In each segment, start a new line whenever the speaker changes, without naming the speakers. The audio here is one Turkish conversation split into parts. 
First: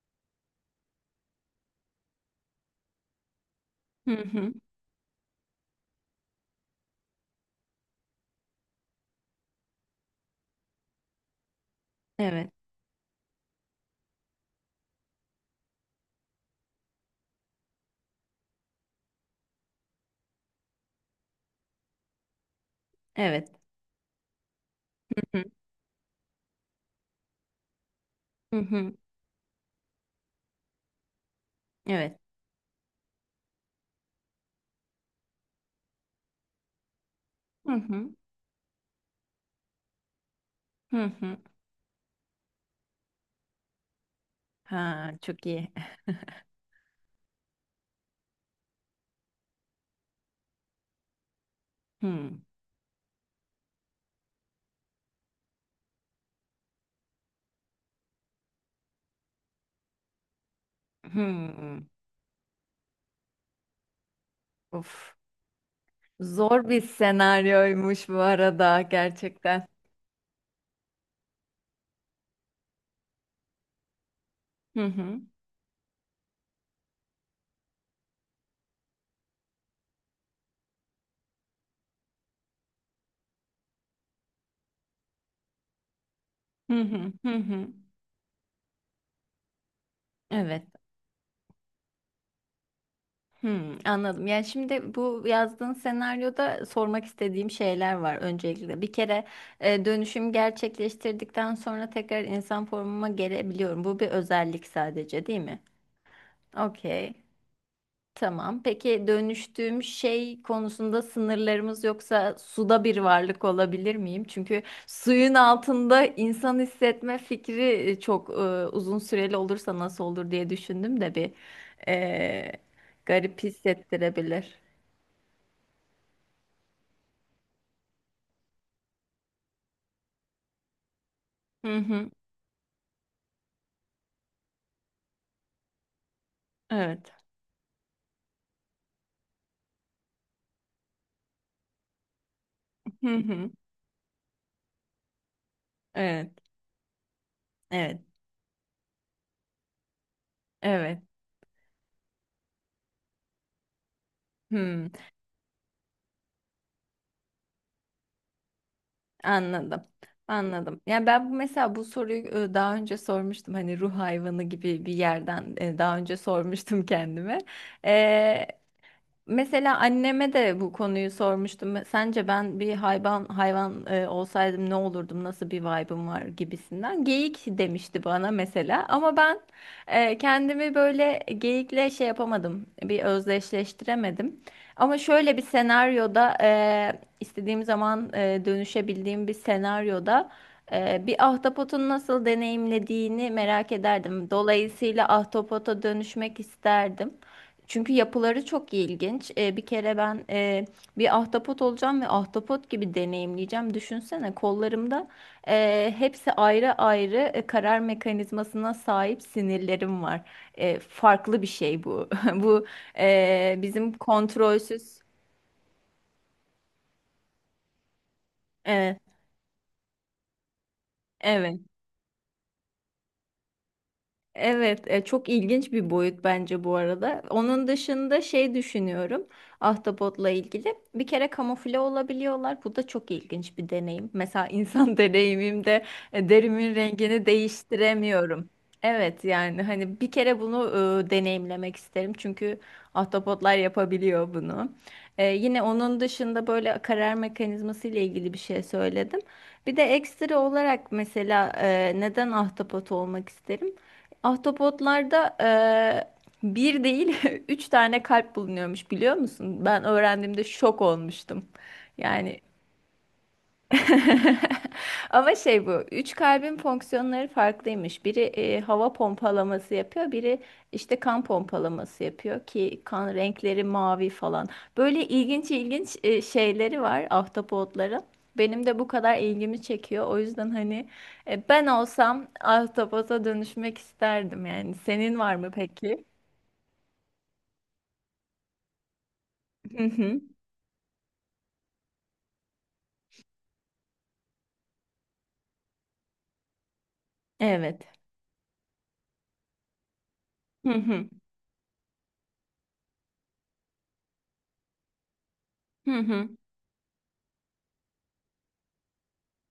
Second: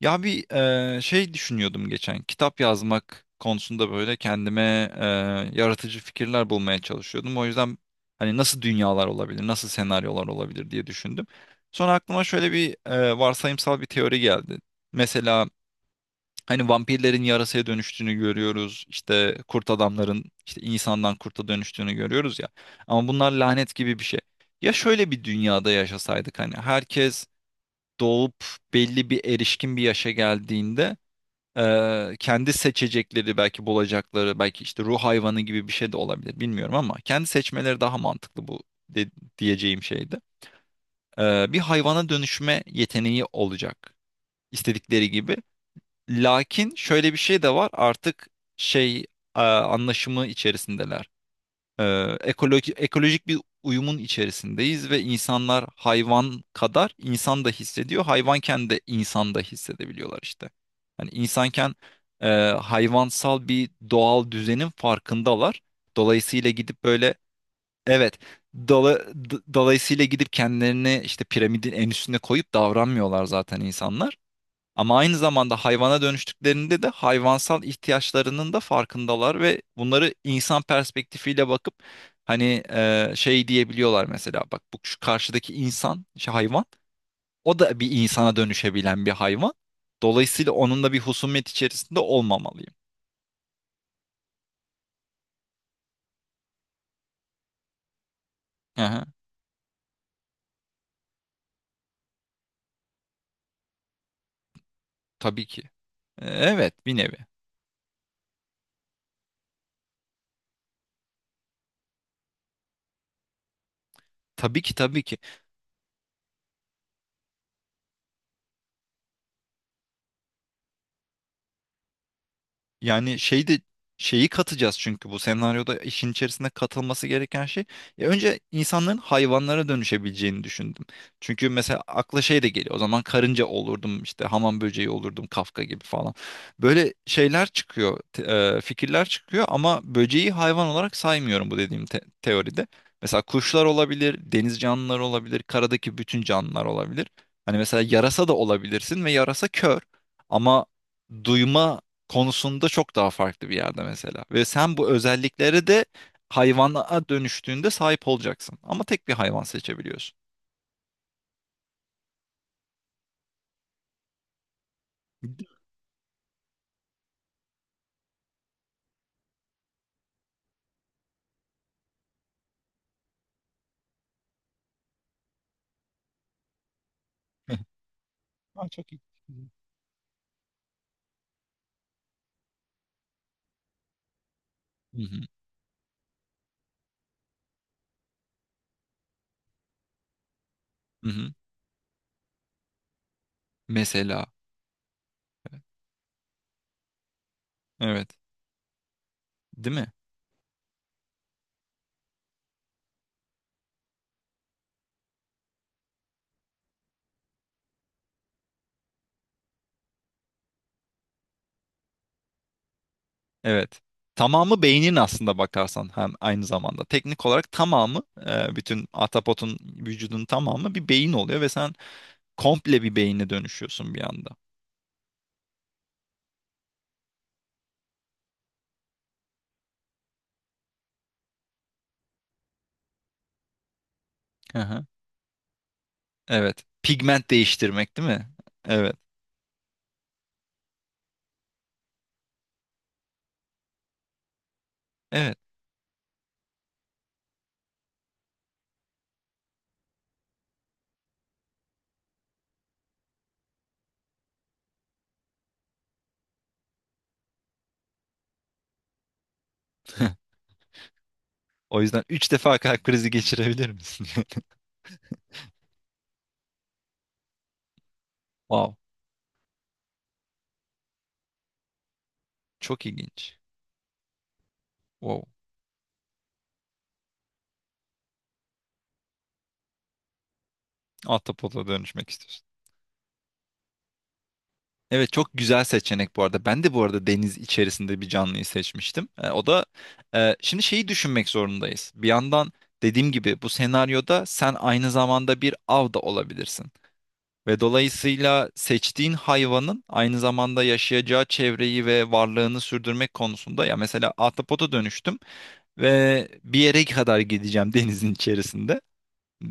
Ya bir şey düşünüyordum geçen. Kitap yazmak konusunda
Hı
böyle
hı.
kendime eee, yaratıcı fikirler bulmaya çalışıyordum. O yüzden hani nasıl dünyalar olabilir, nasıl senaryolar olabilir diye düşündüm. Sonra aklıma
Evet.
şöyle bir varsayımsal bir teori geldi. Mesela hani vampirlerin yarasaya dönüştüğünü görüyoruz. İşte kurt adamların işte insandan kurta dönüştüğünü görüyoruz ya. Ama bunlar
Evet.
lanet gibi bir şey. Ya şöyle bir
Hı hı.
dünyada yaşasaydık, hani herkes doğup
Hı hı.
belli bir erişkin bir yaşa geldiğinde,
Evet.
kendi seçecekleri, belki bulacakları, belki işte ruh hayvanı gibi bir şey de olabilir, bilmiyorum, ama kendi
Hı
seçmeleri daha
hı.
mantıklı, bu de- diyeceğim şeydi.
Hı hı.
Bir hayvana dönüşme yeteneği olacak,
Ha,
istedikleri gibi.
çok iyi.
Lakin şöyle bir şey de var artık, şey anlaşımı içerisindeler. Ee,
Hı.
ekoloji, ekolojik bir uyumun içerisindeyiz ve insanlar hayvan kadar insan da hissediyor. Hayvanken de insan da hissedebiliyorlar işte. Hani insanken
Hı.
hayvansal bir doğal düzenin
Of.
farkındalar. Dolayısıyla
Zor bir
gidip böyle,
senaryoymuş
evet,
bu arada gerçekten.
dolayısıyla gidip kendilerini işte piramidin en üstüne koyup davranmıyorlar zaten insanlar.
Hı
Ama aynı
hı.
zamanda hayvana dönüştüklerinde de hayvansal ihtiyaçlarının da farkındalar ve bunları insan perspektifiyle bakıp hani şey diyebiliyorlar, mesela bak, bu şu karşıdaki insan, şu hayvan
Hı hı. Hı
o
hı.
da bir insana dönüşebilen bir hayvan. Dolayısıyla
Evet.
onun da bir husumet içerisinde olmamalıyım.
Hı, anladım. Yani şimdi bu yazdığın senaryoda sormak istediğim şeyler var öncelikle. Bir
Aha,
kere dönüşüm gerçekleştirdikten sonra tekrar insan formuma gelebiliyorum. Bu bir özellik sadece, değil
tabii
mi?
ki. Evet bir
Okey.
nevi.
Tamam. Peki dönüştüğüm şey konusunda sınırlarımız yoksa suda bir varlık olabilir miyim?
Tabii
Çünkü
ki, tabii ki.
suyun altında insan hissetme fikri çok uzun süreli olursa nasıl olur diye düşündüm de bir e,
Yani
garip
şey de şeyi
hissettirebilir.
katacağız çünkü bu senaryoda işin içerisine katılması gereken şey. Ya önce insanların hayvanlara dönüşebileceğini düşündüm. Çünkü
Hı
mesela
hı.
akla şey de geliyor. O zaman karınca olurdum, işte hamam böceği olurdum, Kafka gibi falan. Böyle
Evet.
şeyler çıkıyor, fikirler çıkıyor, ama böceği hayvan olarak saymıyorum bu dediğim teoride.
Hı
Mesela
hı.
kuşlar olabilir, deniz canlıları olabilir, karadaki bütün
Evet.
canlılar olabilir. Hani mesela
Evet.
yarasa da olabilirsin ve yarasa kör ama
Evet.
duyma konusunda çok daha farklı bir yerde mesela. Ve sen bu
Hı.
özelliklere de hayvana dönüştüğünde sahip olacaksın. Ama tek bir hayvan
Anladım.
seçebiliyorsun.
Anladım. Yani ben bu mesela bu soruyu daha önce sormuştum. Hani ruh hayvanı gibi bir
Değil
yerden daha önce sormuştum kendime. Mesela anneme de bu konuyu sormuştum. Sence ben bir hayvan olsaydım ne olurdum? Nasıl bir vibe'ım var gibisinden. Geyik
mi?
demişti bana
Ha,
mesela.
çok iyi.
Ama ben kendimi böyle geyikle şey yapamadım. Bir özdeşleştiremedim. Ama
Hı hı,
şöyle bir senaryoda istediğim zaman dönüşebildiğim bir senaryoda
hı
bir
hı.
ahtapotun nasıl deneyimlediğini merak ederdim.
Mesela.
Dolayısıyla ahtapota dönüşmek isterdim. Çünkü
Evet.
yapıları çok ilginç. Bir
Değil mi?
kere ben bir ahtapot olacağım ve ahtapot gibi deneyimleyeceğim. Düşünsene kollarımda hepsi ayrı ayrı karar mekanizmasına sahip sinirlerim var. Farklı bir şey bu. Bu
Evet.
bizim
Tamamı beynin
kontrolsüz.
aslında bakarsan hem aynı zamanda. Teknik olarak tamamı, bütün
E,
atapotun vücudun tamamı bir beyin oluyor ve
evet.
sen komple bir beyine dönüşüyorsun bir anda.
Evet, çok ilginç bir boyut bence bu arada. Onun dışında şey düşünüyorum ahtapotla ilgili. Bir kere kamufle olabiliyorlar. Bu da çok ilginç bir deneyim. Mesela
Hı hı.
insan deneyimimde
Evet.
derimin rengini
Pigment değiştirmek, değil mi?
değiştiremiyorum.
Evet.
Evet yani hani bir kere bunu deneyimlemek isterim. Çünkü ahtapotlar yapabiliyor bunu.
Evet.
Yine onun dışında böyle karar mekanizması ile ilgili bir şey söyledim. Bir de ekstra olarak mesela neden ahtapot olmak isterim? Ahtapotlarda bir değil üç tane kalp bulunuyormuş biliyor musun? Ben öğrendiğimde şok olmuştum.
O yüzden 3
Yani
defa kalp krizi geçirebilir misin?
Ama şey bu, üç kalbin fonksiyonları farklıymış. Biri
Wow.
hava pompalaması yapıyor, biri işte kan pompalaması yapıyor ki
Çok
kan
ilginç.
renkleri mavi falan. Böyle
Wow.
ilginç ilginç şeyleri var ahtapotların. Benim de bu kadar ilgimi çekiyor. O yüzden hani
Ahtapota
ben
dönüşmek
olsam
istiyorsun.
ahtapota dönüşmek isterdim yani.
Evet,
Senin
çok
var mı
güzel
peki?
seçenek bu arada. Ben de bu arada deniz içerisinde bir canlıyı seçmiştim. O da,
Hı hı.
şimdi şeyi düşünmek zorundayız. Bir yandan dediğim gibi bu senaryoda sen aynı zamanda bir av da olabilirsin. Ve
Evet.
dolayısıyla seçtiğin hayvanın aynı zamanda
Hı hı.
yaşayacağı çevreyi ve varlığını sürdürmek konusunda, ya mesela ahtapota dönüştüm
Hı
ve
hı.
bir yere kadar gideceğim denizin içerisinde.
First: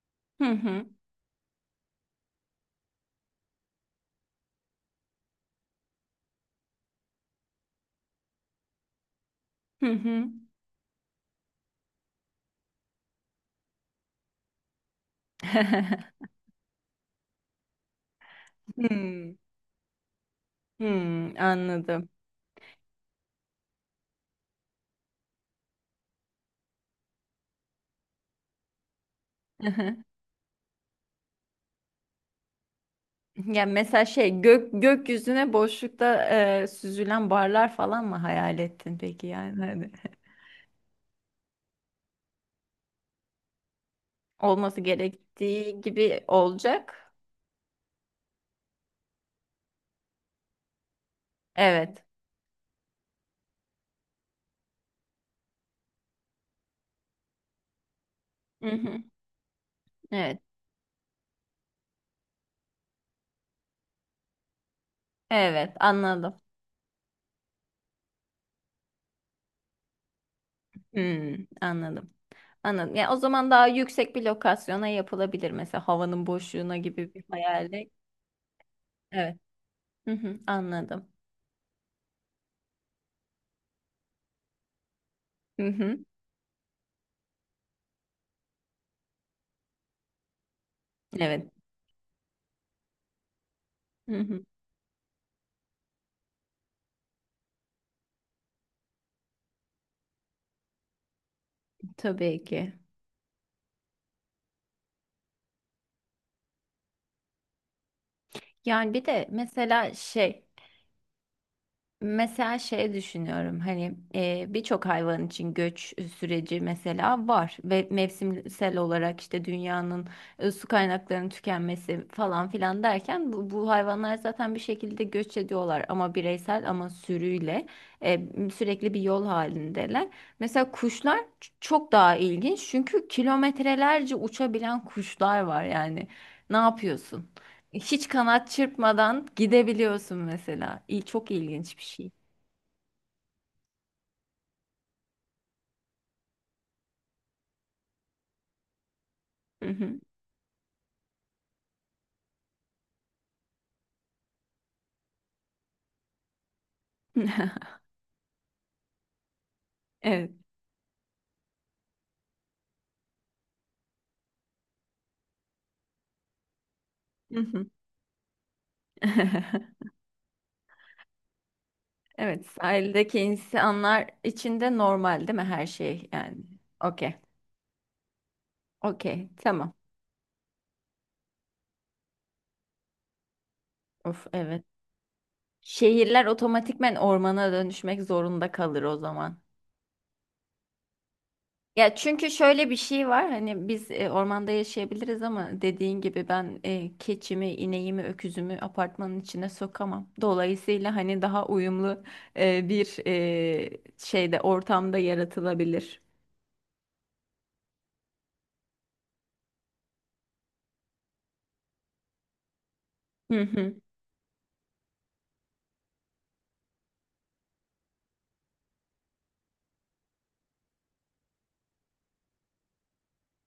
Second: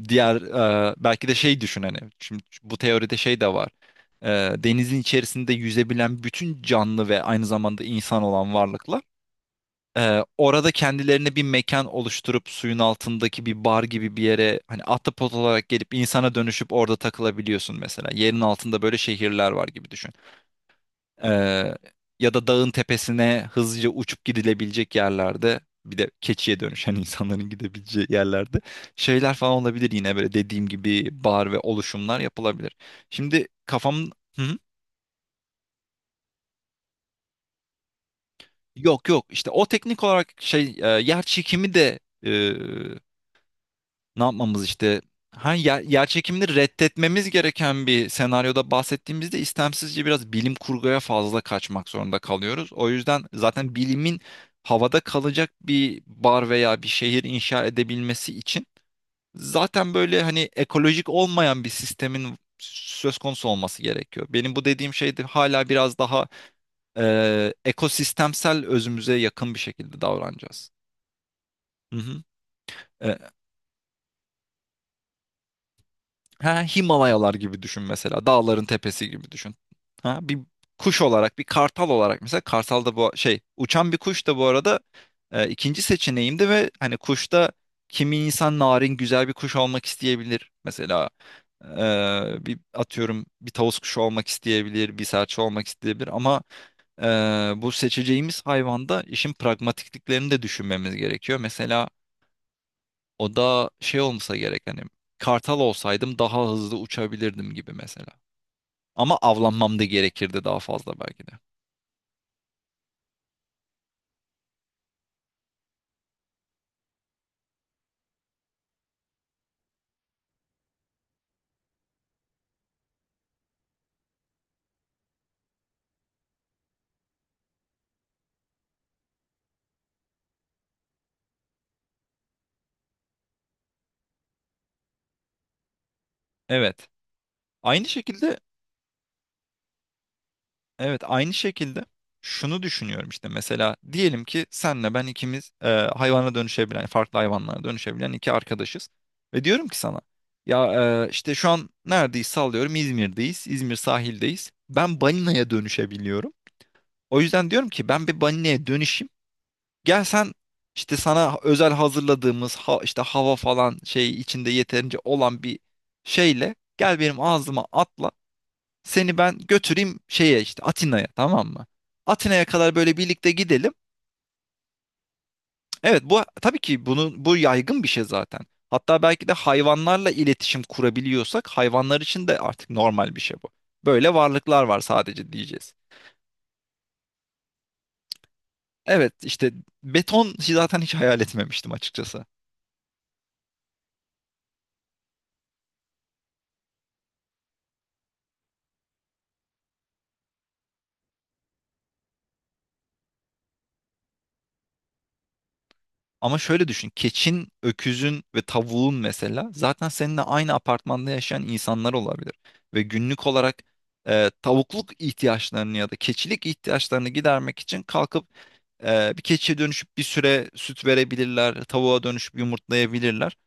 Diğer,
Hı hı.
belki de şey düşün, hani şimdi bu teoride şey de var. E, denizin içerisinde yüzebilen bütün canlı ve aynı zamanda insan olan varlıklar
Hı hı.
orada kendilerine bir mekan oluşturup suyun altındaki bir bar gibi bir yere hani ahtapot olarak gelip insana dönüşüp orada takılabiliyorsun mesela. Yerin altında böyle
Hmm,
şehirler var gibi düşün.
hmm,
Ee,
anladım.
ya da dağın tepesine hızlıca uçup gidilebilecek yerlerde bir de keçiye dönüşen insanların gidebileceği yerlerde şeyler falan
Hı
olabilir,
hı.
yine böyle dediğim gibi bar ve oluşumlar yapılabilir. Şimdi
Yani
kafam.
mesela
Hı
şey
hı.
gökyüzüne boşlukta süzülen barlar falan mı hayal ettin
Yok, yok,
peki
işte o
yani hani
teknik olarak, yer çekimi de, e, Ne yapmamız
olması
işte? Ha, yer,
gerektiği
yer
gibi olacak.
reddetmemiz gereken bir senaryoda bahsettiğimizde istemsizce biraz bilim kurguya fazla kaçmak
Evet.
zorunda kalıyoruz. O yüzden zaten bilimin havada kalacak bir bar veya bir şehir inşa edebilmesi için
Hı hı.
zaten böyle
Evet.
hani ekolojik olmayan bir sistemin söz konusu olması gerekiyor. Benim bu dediğim şey de hala
Evet
biraz daha
anladım.
ekosistemsel özümüze yakın bir şekilde davranacağız.
Hmm,
Hı
anladım.
hı.
Anladım. Yani o
E,
zaman daha yüksek bir lokasyona yapılabilir mesela havanın
Ha,
boşluğuna gibi bir
Himalayalar gibi düşün
hayalde.
mesela. Dağların tepesi gibi
Evet.
düşün.
Hı
Ha, bir
hı,
kuş
anladım.
olarak, bir kartal olarak mesela, kartal da bu şey uçan bir kuş da bu arada
Hı
ikinci
hı.
seçeneğimdi ve hani kuşta kimi insan narin güzel bir kuş olmak isteyebilir. Mesela
Evet.
bir atıyorum bir tavus kuşu
Hı
olmak
hı.
isteyebilir, bir serçe olmak isteyebilir, ama e, bu seçeceğimiz hayvanda işin pragmatikliklerini de düşünmemiz gerekiyor. Mesela
Tabii ki.
o da şey olmasa gerek, hani kartal olsaydım daha hızlı uçabilirdim gibi mesela.
Yani bir
Ama
de
avlanmam da
mesela
gerekirdi
şey
daha fazla belki de.
Mesela şey düşünüyorum hani birçok hayvan için göç süreci mesela var ve mevsimsel olarak işte dünyanın su kaynaklarının tükenmesi falan filan derken bu hayvanlar zaten bir şekilde göç ediyorlar ama bireysel ama sürüyle e, sürekli bir yol halindeler. Mesela kuşlar çok daha ilginç çünkü kilometrelerce uçabilen kuşlar var yani ne
Evet.
yapıyorsun?
Aynı
Hiç
şekilde.
kanat çırpmadan gidebiliyorsun mesela.
Evet,
İyi, çok
aynı
ilginç bir
şekilde
şey.
şunu düşünüyorum işte, mesela diyelim ki senle ben ikimiz hayvana dönüşebilen, farklı hayvanlara dönüşebilen iki arkadaşız ve diyorum
Hı
ki
hı.
sana, ya işte şu an neredeyiz, sallıyorum İzmir'deyiz, İzmir sahildeyiz, ben balinaya dönüşebiliyorum, o yüzden diyorum ki ben bir balinaya dönüşeyim, gel
Evet.
sen işte sana özel hazırladığımız, ha, işte hava falan şey içinde yeterince olan bir şeyle gel, benim
Hı hı.
ağzıma atla, seni ben götüreyim şeye, işte Atina'ya, tamam mı? Atina'ya
Evet,
kadar böyle
sahildeki
birlikte gidelim.
insanlar içinde normal değil mi her
Evet,
şey
bu
yani?
tabii ki, bunu,
Okey.
bu yaygın bir şey zaten. Hatta belki
Okey,
de
tamam.
hayvanlarla iletişim kurabiliyorsak hayvanlar için de artık normal bir şey bu. Böyle
Of
varlıklar
evet.
var sadece diyeceğiz.
Şehirler otomatikmen ormana dönüşmek zorunda kalır o
Evet
zaman.
işte, beton zaten hiç hayal etmemiştim
Ya
açıkçası.
çünkü şöyle bir şey var hani biz ormanda yaşayabiliriz ama dediğin gibi ben keçimi, ineğimi, öküzümü apartmanın içine sokamam. Dolayısıyla hani daha uyumlu bir ortamda yaratılabilir.
Ama şöyle düşün. Keçin, öküzün ve tavuğun mesela zaten seninle aynı apartmanda yaşayan insanlar olabilir. Ve günlük olarak tavukluk ihtiyaçlarını ya da keçilik ihtiyaçlarını gidermek için kalkıp bir keçiye dönüşüp bir süre süt verebilirler, tavuğa dönüşüp yumurtlayabilirler.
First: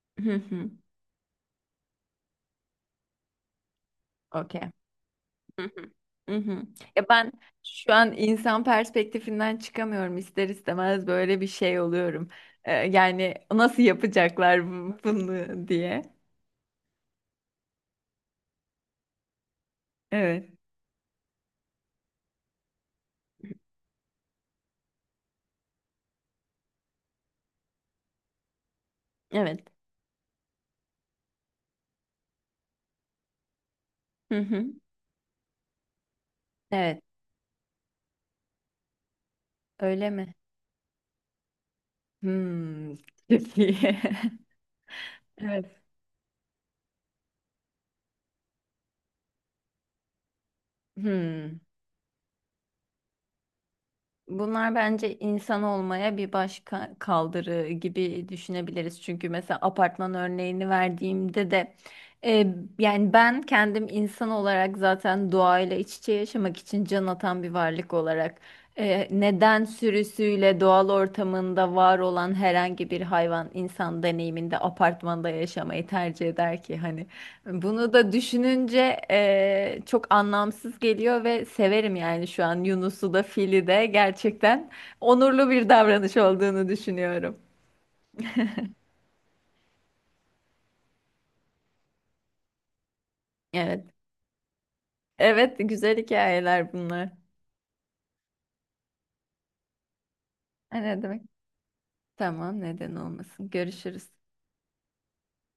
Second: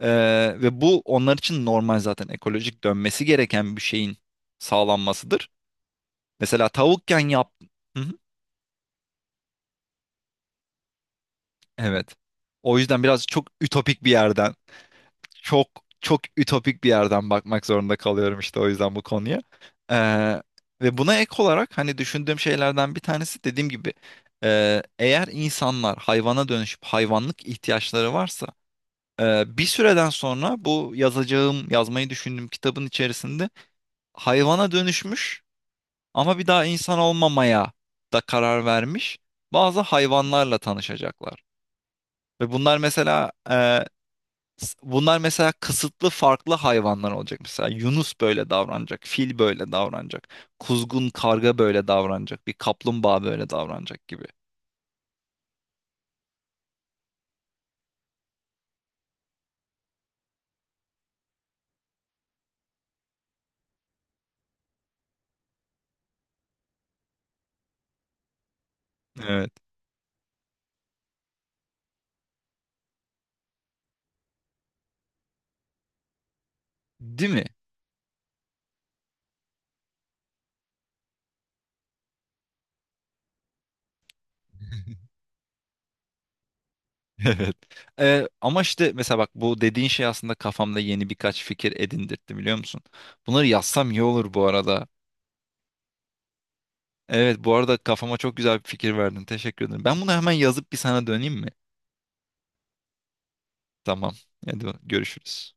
E,
Hı hı.
ve bu onlar için normal, zaten ekolojik dönmesi gereken bir şeyin
Okey.
sağlanmasıdır.
Hı hı. Hı hı.
Mesela
Ya
tavukken
ben
yap.
şu
Hı hı.
an insan perspektifinden çıkamıyorum ister istemez böyle bir şey
Evet.
oluyorum.
O yüzden biraz
Yani
çok
nasıl
ütopik bir yerden,
yapacaklar
çok
bunu diye.
çok ütopik bir yerden bakmak zorunda kalıyorum işte, o yüzden bu konuya. Ee,
Evet.
ve buna ek olarak hani düşündüğüm şeylerden bir tanesi dediğim gibi, eğer insanlar hayvana dönüşüp hayvanlık ihtiyaçları varsa, bir
Evet.
süreden sonra yazmayı düşündüğüm kitabın içerisinde
Hı hı.
hayvana dönüşmüş ama bir daha insan
Evet.
olmamaya da karar vermiş bazı
Öyle mi?
hayvanlarla tanışacaklar. Ve bunlar
Hmm.
mesela,
Çok iyi.
Bunlar mesela
Evet.
kısıtlı farklı hayvanlar olacak. Mesela yunus böyle davranacak, fil böyle davranacak, kuzgun karga
Hmm.
böyle davranacak, bir kaplumbağa böyle davranacak gibi.
Bunlar bence insan olmaya bir başka kaldırı gibi düşünebiliriz. Çünkü mesela apartman örneğini verdiğimde de e, yani ben kendim insan olarak zaten doğayla iç içe yaşamak için can atan bir varlık olarak
Evet.
neden sürüsüyle doğal ortamında var olan herhangi bir hayvan insan deneyiminde apartmanda yaşamayı tercih eder ki? Hani
Değil mi?
bunu da düşününce çok anlamsız geliyor ve severim yani şu an Yunus'u da Fil'i de gerçekten onurlu bir davranış olduğunu düşünüyorum.
Evet. Ama işte mesela bak, bu dediğin şey aslında kafamda yeni birkaç fikir edindirtti, biliyor musun? Bunları yazsam
Evet.
iyi olur bu arada.
Evet, güzel hikayeler bunlar.
Evet, bu arada kafama çok güzel bir fikir verdin. Teşekkür ederim. Ben bunu hemen yazıp bir
Ha, ne
sana
demek?
döneyim mi?
Tamam, neden olmasın. Görüşürüz.
Tamam. Hadi görüşürüz.